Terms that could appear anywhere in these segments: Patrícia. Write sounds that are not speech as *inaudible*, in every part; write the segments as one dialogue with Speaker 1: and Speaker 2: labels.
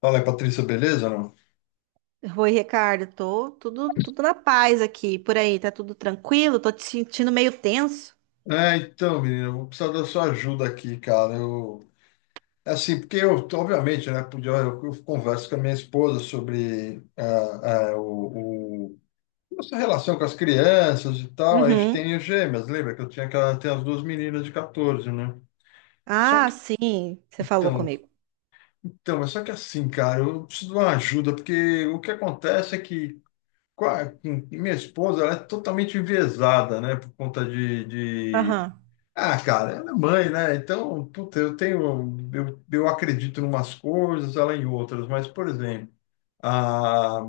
Speaker 1: Fala, Patrícia, beleza, não?
Speaker 2: Oi, Ricardo, tô tudo na paz aqui. Por aí, tá tudo tranquilo? Tô te sentindo meio tenso.
Speaker 1: Menina, eu vou precisar da sua ajuda aqui, cara. É assim, porque eu, obviamente, né, eu converso com a minha esposa sobre nossa relação com as crianças e tal. A gente
Speaker 2: Uhum.
Speaker 1: tem gêmeas, lembra que eu tinha aquela, tem as duas meninas de 14, né? Só
Speaker 2: Ah,
Speaker 1: que,
Speaker 2: sim, você falou
Speaker 1: então,
Speaker 2: comigo.
Speaker 1: então, mas só que assim, cara, eu preciso de uma ajuda, porque o que acontece é que com minha esposa, ela é totalmente enviesada, né, por conta de,
Speaker 2: Aham.
Speaker 1: Ah, cara, ela é mãe, né? Então, puta, eu acredito em umas coisas, ela em outras, mas, por exemplo, a,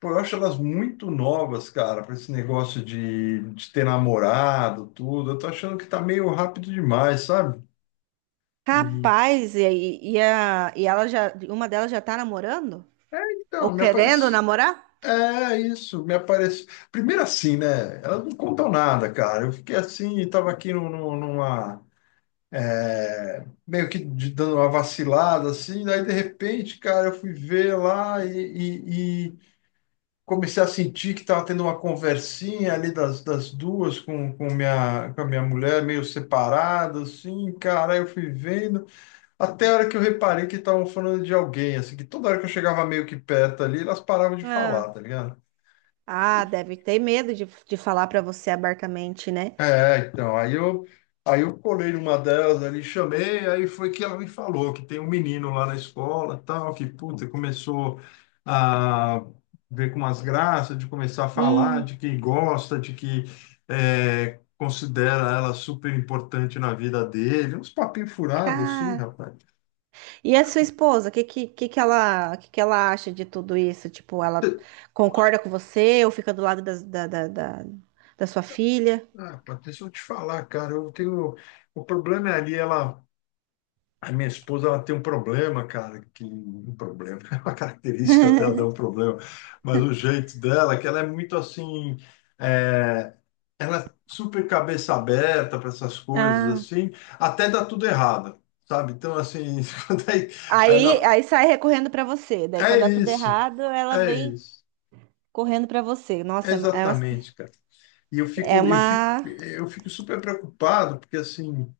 Speaker 1: pô, eu acho elas muito novas, cara, para esse negócio de ter namorado, tudo. Eu tô achando que tá meio rápido demais, sabe? E,
Speaker 2: Capaz, e ela já, uma delas já tá namorando? Ou
Speaker 1: me
Speaker 2: querendo
Speaker 1: aparece.
Speaker 2: namorar?
Speaker 1: É isso, me aparece. Primeiro assim, né? Elas não contam nada, cara. Eu fiquei assim, tava aqui no, no, numa, meio que dando uma vacilada, assim, daí de repente, cara, eu fui ver lá e comecei a sentir que estava tendo uma conversinha ali das duas com a minha mulher, meio separado, assim, cara, aí eu fui vendo, até a hora que eu reparei que estavam falando de alguém, assim, que toda hora que eu chegava meio que perto ali, elas paravam de falar,
Speaker 2: Ah,
Speaker 1: tá ligado?
Speaker 2: Ah, deve ter medo de falar pra você abertamente, né?
Speaker 1: É, então, aí eu, aí eu colei numa delas ali, chamei, aí foi que ela me falou que tem um menino lá na escola, tal, que, puta, começou a ver com umas graças, de começar a falar,
Speaker 2: Hum.
Speaker 1: de que gosta, de que considera ela super importante na vida dele, uns papinhos furados, assim, rapaz.
Speaker 2: E a sua esposa, o que que ela acha de tudo isso? Tipo, ela concorda com você ou fica do lado da da sua filha?
Speaker 1: Ah, rapaz, deixa eu te falar, cara, eu tenho... O problema é ali, ela... A minha esposa, ela tem um problema, cara, que um problema, *laughs* é uma característica dela, dá um problema, mas o jeito dela é que ela é muito assim, é, ela é super cabeça aberta para essas coisas
Speaker 2: Ah.
Speaker 1: assim, até dá tudo errado, sabe? Então, assim, *laughs* quando é, é,
Speaker 2: Aí,
Speaker 1: não,
Speaker 2: aí sai recorrendo pra você. Daí,
Speaker 1: é
Speaker 2: quando dá tudo
Speaker 1: isso,
Speaker 2: errado, ela
Speaker 1: é
Speaker 2: vem
Speaker 1: isso,
Speaker 2: correndo pra você.
Speaker 1: é
Speaker 2: Nossa, é uma.
Speaker 1: exatamente, cara. E
Speaker 2: É uma...
Speaker 1: eu fico super preocupado, porque assim,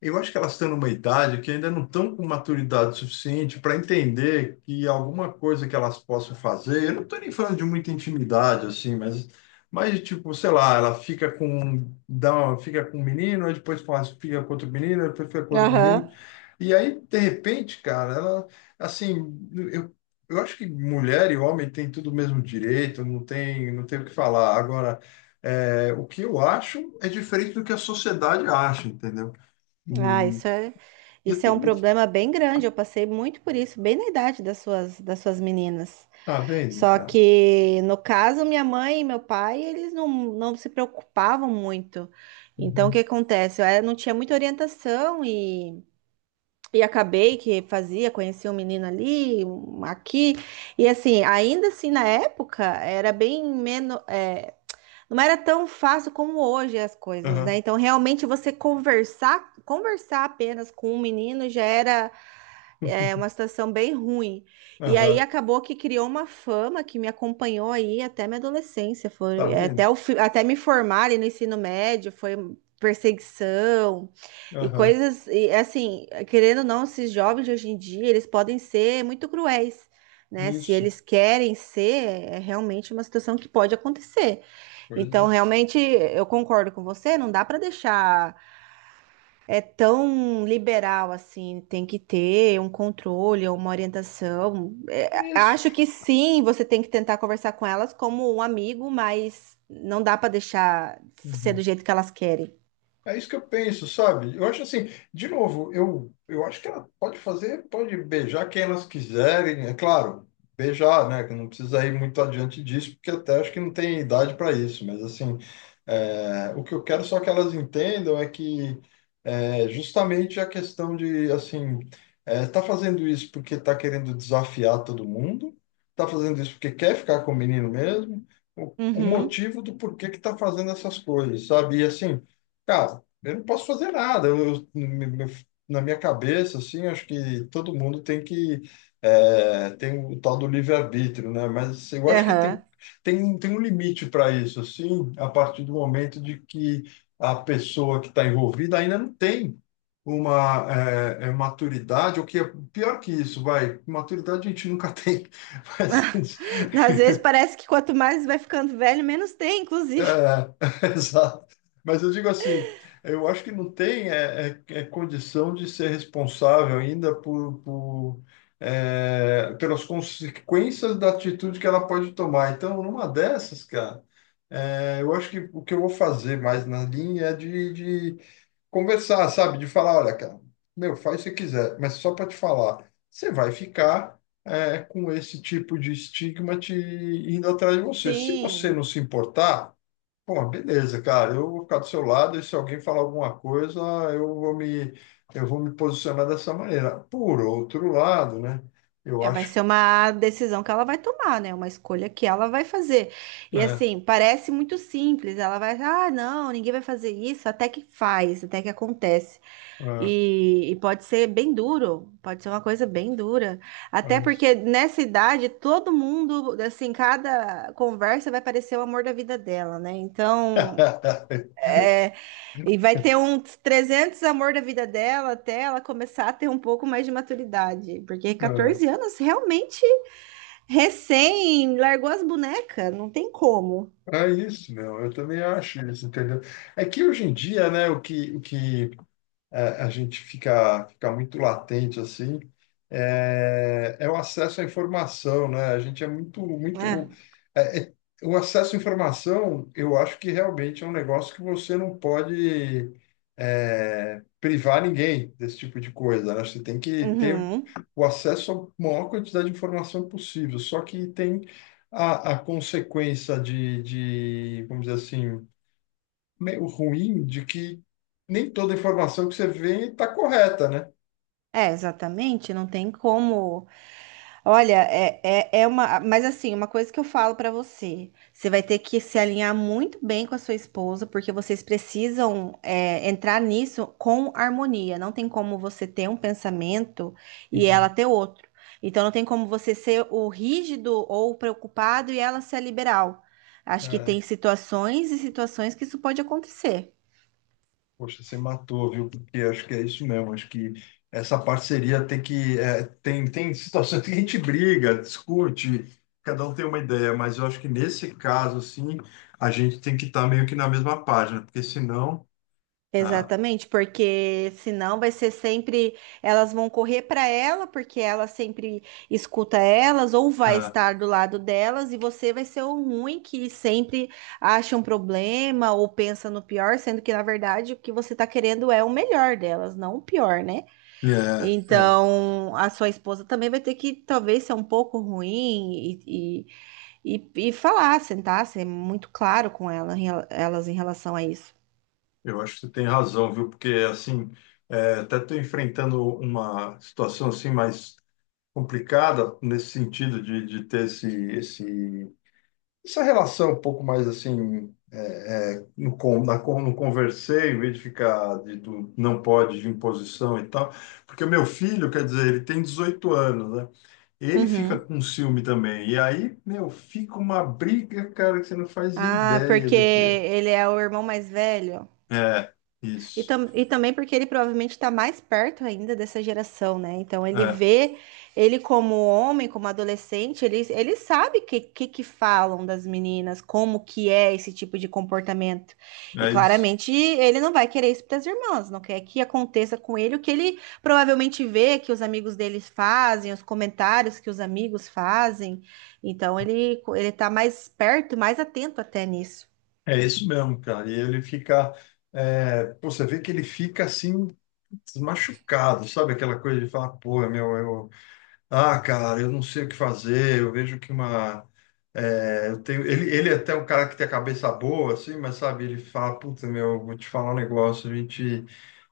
Speaker 1: eu acho que elas estão numa idade que ainda não estão com maturidade suficiente para entender que alguma coisa que elas possam fazer, eu não estou nem falando de muita intimidade, assim, mas tipo, sei lá, ela fica com, um, fica com um menino, aí depois fica com outro menino, aí depois fica com outro menino.
Speaker 2: Aham.
Speaker 1: E aí, de repente, cara, assim, eu, eu acho que mulher e homem têm tudo o mesmo direito, não tem, não tem o que falar. Agora, o que eu acho é diferente do que a sociedade acha, entendeu?
Speaker 2: Ah, isso é,
Speaker 1: Ia
Speaker 2: isso é
Speaker 1: ter
Speaker 2: um
Speaker 1: muito.
Speaker 2: problema bem grande. Eu passei muito por isso, bem na idade das suas meninas.
Speaker 1: Tá vendo,
Speaker 2: Só
Speaker 1: cara?
Speaker 2: que, no caso, minha mãe e meu pai, eles não se preocupavam muito. Então, o que
Speaker 1: Uhum.
Speaker 2: acontece? Eu era- não tinha muita orientação e acabei que fazia, conheci um menino ali, um aqui. E assim, ainda assim, na época, era bem menos. Não era tão fácil como hoje as coisas, né?
Speaker 1: Aham.
Speaker 2: Então, realmente, você conversar apenas com um menino já era é uma
Speaker 1: *laughs*
Speaker 2: situação bem ruim. E aí
Speaker 1: Aham.
Speaker 2: acabou que criou uma fama que me acompanhou aí até minha adolescência.
Speaker 1: Tá
Speaker 2: Foi, é,
Speaker 1: vendo?
Speaker 2: até, o, fi- até me formar ali no ensino médio, foi perseguição e
Speaker 1: Aham.
Speaker 2: coisas. E assim, querendo ou não, esses jovens de hoje em dia, eles podem ser muito cruéis. Né? Se
Speaker 1: Isso.
Speaker 2: eles querem ser, é realmente uma situação que pode acontecer.
Speaker 1: Pois
Speaker 2: Então,
Speaker 1: é.
Speaker 2: realmente, eu concordo com você, não dá para deixar é tão liberal assim, tem que ter um controle, uma orientação. É,
Speaker 1: Isso.
Speaker 2: acho que sim, você tem que tentar conversar com elas como um amigo, mas não dá para deixar ser do
Speaker 1: Uhum.
Speaker 2: jeito que elas querem.
Speaker 1: É isso que eu penso, sabe? Eu acho assim, de novo, eu acho que ela pode fazer, pode beijar quem elas quiserem, é claro, beijar, né? Que não precisa ir muito adiante disso, porque até acho que não tem idade para isso, mas assim, o que eu quero só que elas entendam é justamente a questão de, assim, tá fazendo isso porque tá querendo desafiar todo mundo, tá fazendo isso porque quer ficar com o menino mesmo, o
Speaker 2: Uhum.
Speaker 1: motivo do porquê que tá fazendo essas coisas, sabe? E assim, cara, eu não posso fazer nada. Na minha cabeça, assim, acho que todo mundo tem que, tem o tal do livre-arbítrio, né? Mas assim, eu acho que
Speaker 2: Aham.
Speaker 1: tem um limite para isso, assim, a partir do momento de que a pessoa que está envolvida ainda não tem uma, maturidade, ou que é pior que isso, vai, maturidade a gente nunca tem, *laughs* mas
Speaker 2: Às vezes parece que quanto mais vai ficando velho, menos tem, inclusive.
Speaker 1: é, *laughs* exato. Mas eu digo assim, eu acho que não tem é condição de ser responsável ainda por, pelas consequências da atitude que ela pode tomar. Então, numa dessas, cara, eu acho que o que eu vou fazer mais na linha é de conversar, sabe? De falar, olha, cara, meu, faz o que você quiser, mas só para te falar, você vai ficar, com esse tipo de estigma te indo atrás de
Speaker 2: *laughs*
Speaker 1: você. Se você não
Speaker 2: Sim,
Speaker 1: se importar, pô, beleza, cara. Eu vou ficar do seu lado e se alguém falar alguma coisa, eu vou me, eu vou me posicionar dessa maneira. Por outro lado, né? Eu
Speaker 2: é, vai
Speaker 1: acho,
Speaker 2: ser uma decisão que ela vai tomar, né? Uma escolha que ela vai fazer. E
Speaker 1: né?
Speaker 2: assim, parece muito simples. Ela vai, ah, não, ninguém vai fazer isso, até que faz, até que acontece.
Speaker 1: ah,
Speaker 2: E pode ser bem duro, pode ser uma coisa bem dura. Até
Speaker 1: mas-
Speaker 2: porque nessa idade, todo mundo, assim, cada conversa vai parecer o amor da vida dela, né? Então,
Speaker 1: Ah,
Speaker 2: é, e vai ter uns 300 amor da vida dela até ela começar a ter um pouco mais de maturidade. Porque
Speaker 1: *laughs* É
Speaker 2: 14 anos, realmente, recém, largou as bonecas, não tem como.
Speaker 1: é isso, meu. Eu também acho isso, entendeu? É que hoje em dia, né? O que a gente fica, fica muito latente assim, é o acesso à informação, né? A gente é muito,
Speaker 2: É,
Speaker 1: muito, é- é- o acesso à informação, eu acho que realmente é um negócio que você não pode, privar ninguém desse tipo de coisa, né? Você tem que ter
Speaker 2: uhum.
Speaker 1: o acesso à maior quantidade de informação possível. Só que tem a consequência de, vamos dizer assim, meio ruim de que nem toda informação que você vê está correta, né?
Speaker 2: É, exatamente, não tem como. Olha, é uma. Mas assim, uma coisa que eu falo pra você: você vai ter que se alinhar muito bem com a sua esposa, porque vocês precisam, é, entrar nisso com harmonia. Não tem como você ter um pensamento e ela
Speaker 1: Uhum.
Speaker 2: ter outro. Então, não tem como você ser o rígido ou o preocupado e ela ser a liberal. Acho que
Speaker 1: É,
Speaker 2: tem situações e situações que isso pode acontecer.
Speaker 1: poxa, você matou, viu? Porque acho que é isso mesmo. Acho que essa parceria tem que, tem, tem situações que a gente briga, discute, cada um tem uma ideia, mas eu acho que nesse caso, assim, a gente tem que estar meio que na mesma página, porque senão. Ah,
Speaker 2: Exatamente, porque senão vai ser sempre elas vão correr para ela, porque ela sempre escuta elas, ou vai
Speaker 1: ah,
Speaker 2: estar do lado delas, e você vai ser o ruim que sempre acha um problema ou pensa no pior, sendo que na verdade o que você está querendo é o melhor delas, não o pior, né?
Speaker 1: é, é,
Speaker 2: Então a sua esposa também vai ter que talvez ser um pouco ruim e falar, sentar, ser muito claro com ela, em rela- elas em relação a isso.
Speaker 1: eu acho que você tem razão, viu? Porque, assim, até estou enfrentando uma situação assim mais complicada nesse sentido de ter esse, essa relação um pouco mais assim, no conversei, em vez de ficar de, do não pode de imposição e tal, porque o meu filho, quer dizer, ele tem 18 anos, né? Ele fica
Speaker 2: Uhum.
Speaker 1: com ciúme também. E aí, meu, fica uma briga, cara, que você não faz
Speaker 2: Ah,
Speaker 1: ideia
Speaker 2: porque
Speaker 1: do que é.
Speaker 2: ele é o irmão mais velho.
Speaker 1: É,
Speaker 2: E,
Speaker 1: isso.
Speaker 2: tam e também porque ele provavelmente está mais perto ainda dessa geração, né? Então ele
Speaker 1: É,
Speaker 2: vê ele como homem, como adolescente, ele sabe o que que falam das meninas, como que é esse tipo de comportamento. E
Speaker 1: é isso.
Speaker 2: claramente ele não vai querer isso para as irmãs, não quer que aconteça com ele o que ele provavelmente vê que os amigos deles fazem, os comentários que os amigos fazem. Então ele tá mais perto, mais atento até nisso.
Speaker 1: É isso mesmo, cara. E ele fica, pô, você vê que ele fica assim, machucado, sabe? Aquela coisa de falar, pô, meu, eu, ah, cara, eu não sei o que fazer, eu vejo que uma, ele é até um cara que tem a cabeça boa, assim, mas sabe, ele fala, puta, meu, vou te falar um negócio, a gente,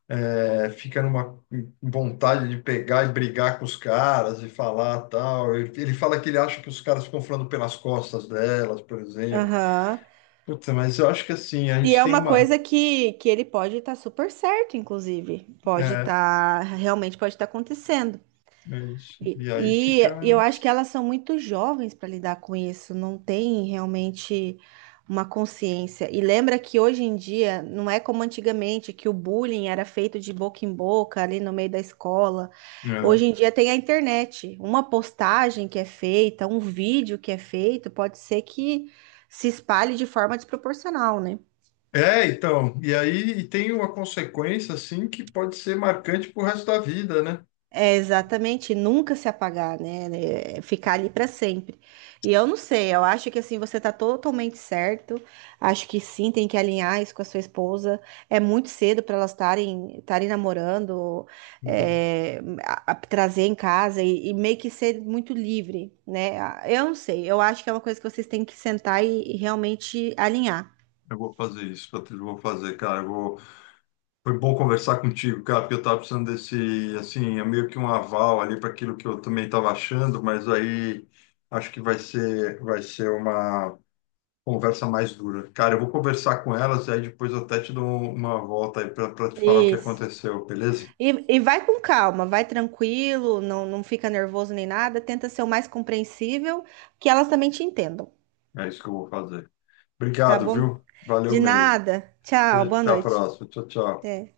Speaker 1: fica numa vontade de pegar e brigar com os caras e falar tal. Ele fala que ele acha que os caras ficam falando pelas costas delas, por exemplo.
Speaker 2: Aham.
Speaker 1: Puta, mas eu acho que assim, a
Speaker 2: E
Speaker 1: gente
Speaker 2: é
Speaker 1: tem
Speaker 2: uma
Speaker 1: uma.
Speaker 2: coisa que ele pode estar super certo, inclusive. Pode
Speaker 1: É,
Speaker 2: estar, realmente pode estar acontecendo.
Speaker 1: é isso. E aí fica,
Speaker 2: E, e eu acho que elas são muito jovens para lidar com isso, não tem realmente uma consciência. E lembra que hoje em dia não é como antigamente, que o bullying era feito de boca em boca ali no meio da escola.
Speaker 1: né?
Speaker 2: Hoje em dia tem a internet. Uma postagem que é feita, um vídeo que é feito, pode ser que se espalhe de forma desproporcional, né?
Speaker 1: É, então, e aí e tem uma consequência assim que pode ser marcante pro resto da vida, né?
Speaker 2: É exatamente, nunca se apagar, né? É. Ficar ali para sempre. E eu não sei, eu acho que assim você tá totalmente certo. Acho que sim, tem que alinhar isso com a sua esposa. É muito cedo para elas estarem namorando,
Speaker 1: Uhum.
Speaker 2: é, a- trazer em casa e meio que ser muito livre, né? Ah, eu não sei, eu acho que é uma coisa que vocês têm que sentar e realmente alinhar.
Speaker 1: Eu vou fazer isso, Patrícia, eu vou fazer, cara. Eu vou... Foi bom conversar contigo, cara, porque eu tava precisando desse, assim, é meio que um aval ali para aquilo que eu também estava achando, mas aí acho que vai ser uma conversa mais dura. Cara, eu vou conversar com elas e aí depois eu até te dou uma volta aí para te falar o que
Speaker 2: Isso.
Speaker 1: aconteceu, beleza?
Speaker 2: E vai com calma, vai tranquilo, não fica nervoso nem nada, tenta ser o mais compreensível, que elas também te entendam,
Speaker 1: É isso que eu vou fazer.
Speaker 2: tá
Speaker 1: Obrigado,
Speaker 2: bom?
Speaker 1: viu? Valeu
Speaker 2: De
Speaker 1: mesmo.
Speaker 2: nada. Tchau,
Speaker 1: Beijo,
Speaker 2: boa
Speaker 1: até a
Speaker 2: noite.
Speaker 1: próxima. Tchau, tchau.
Speaker 2: Até.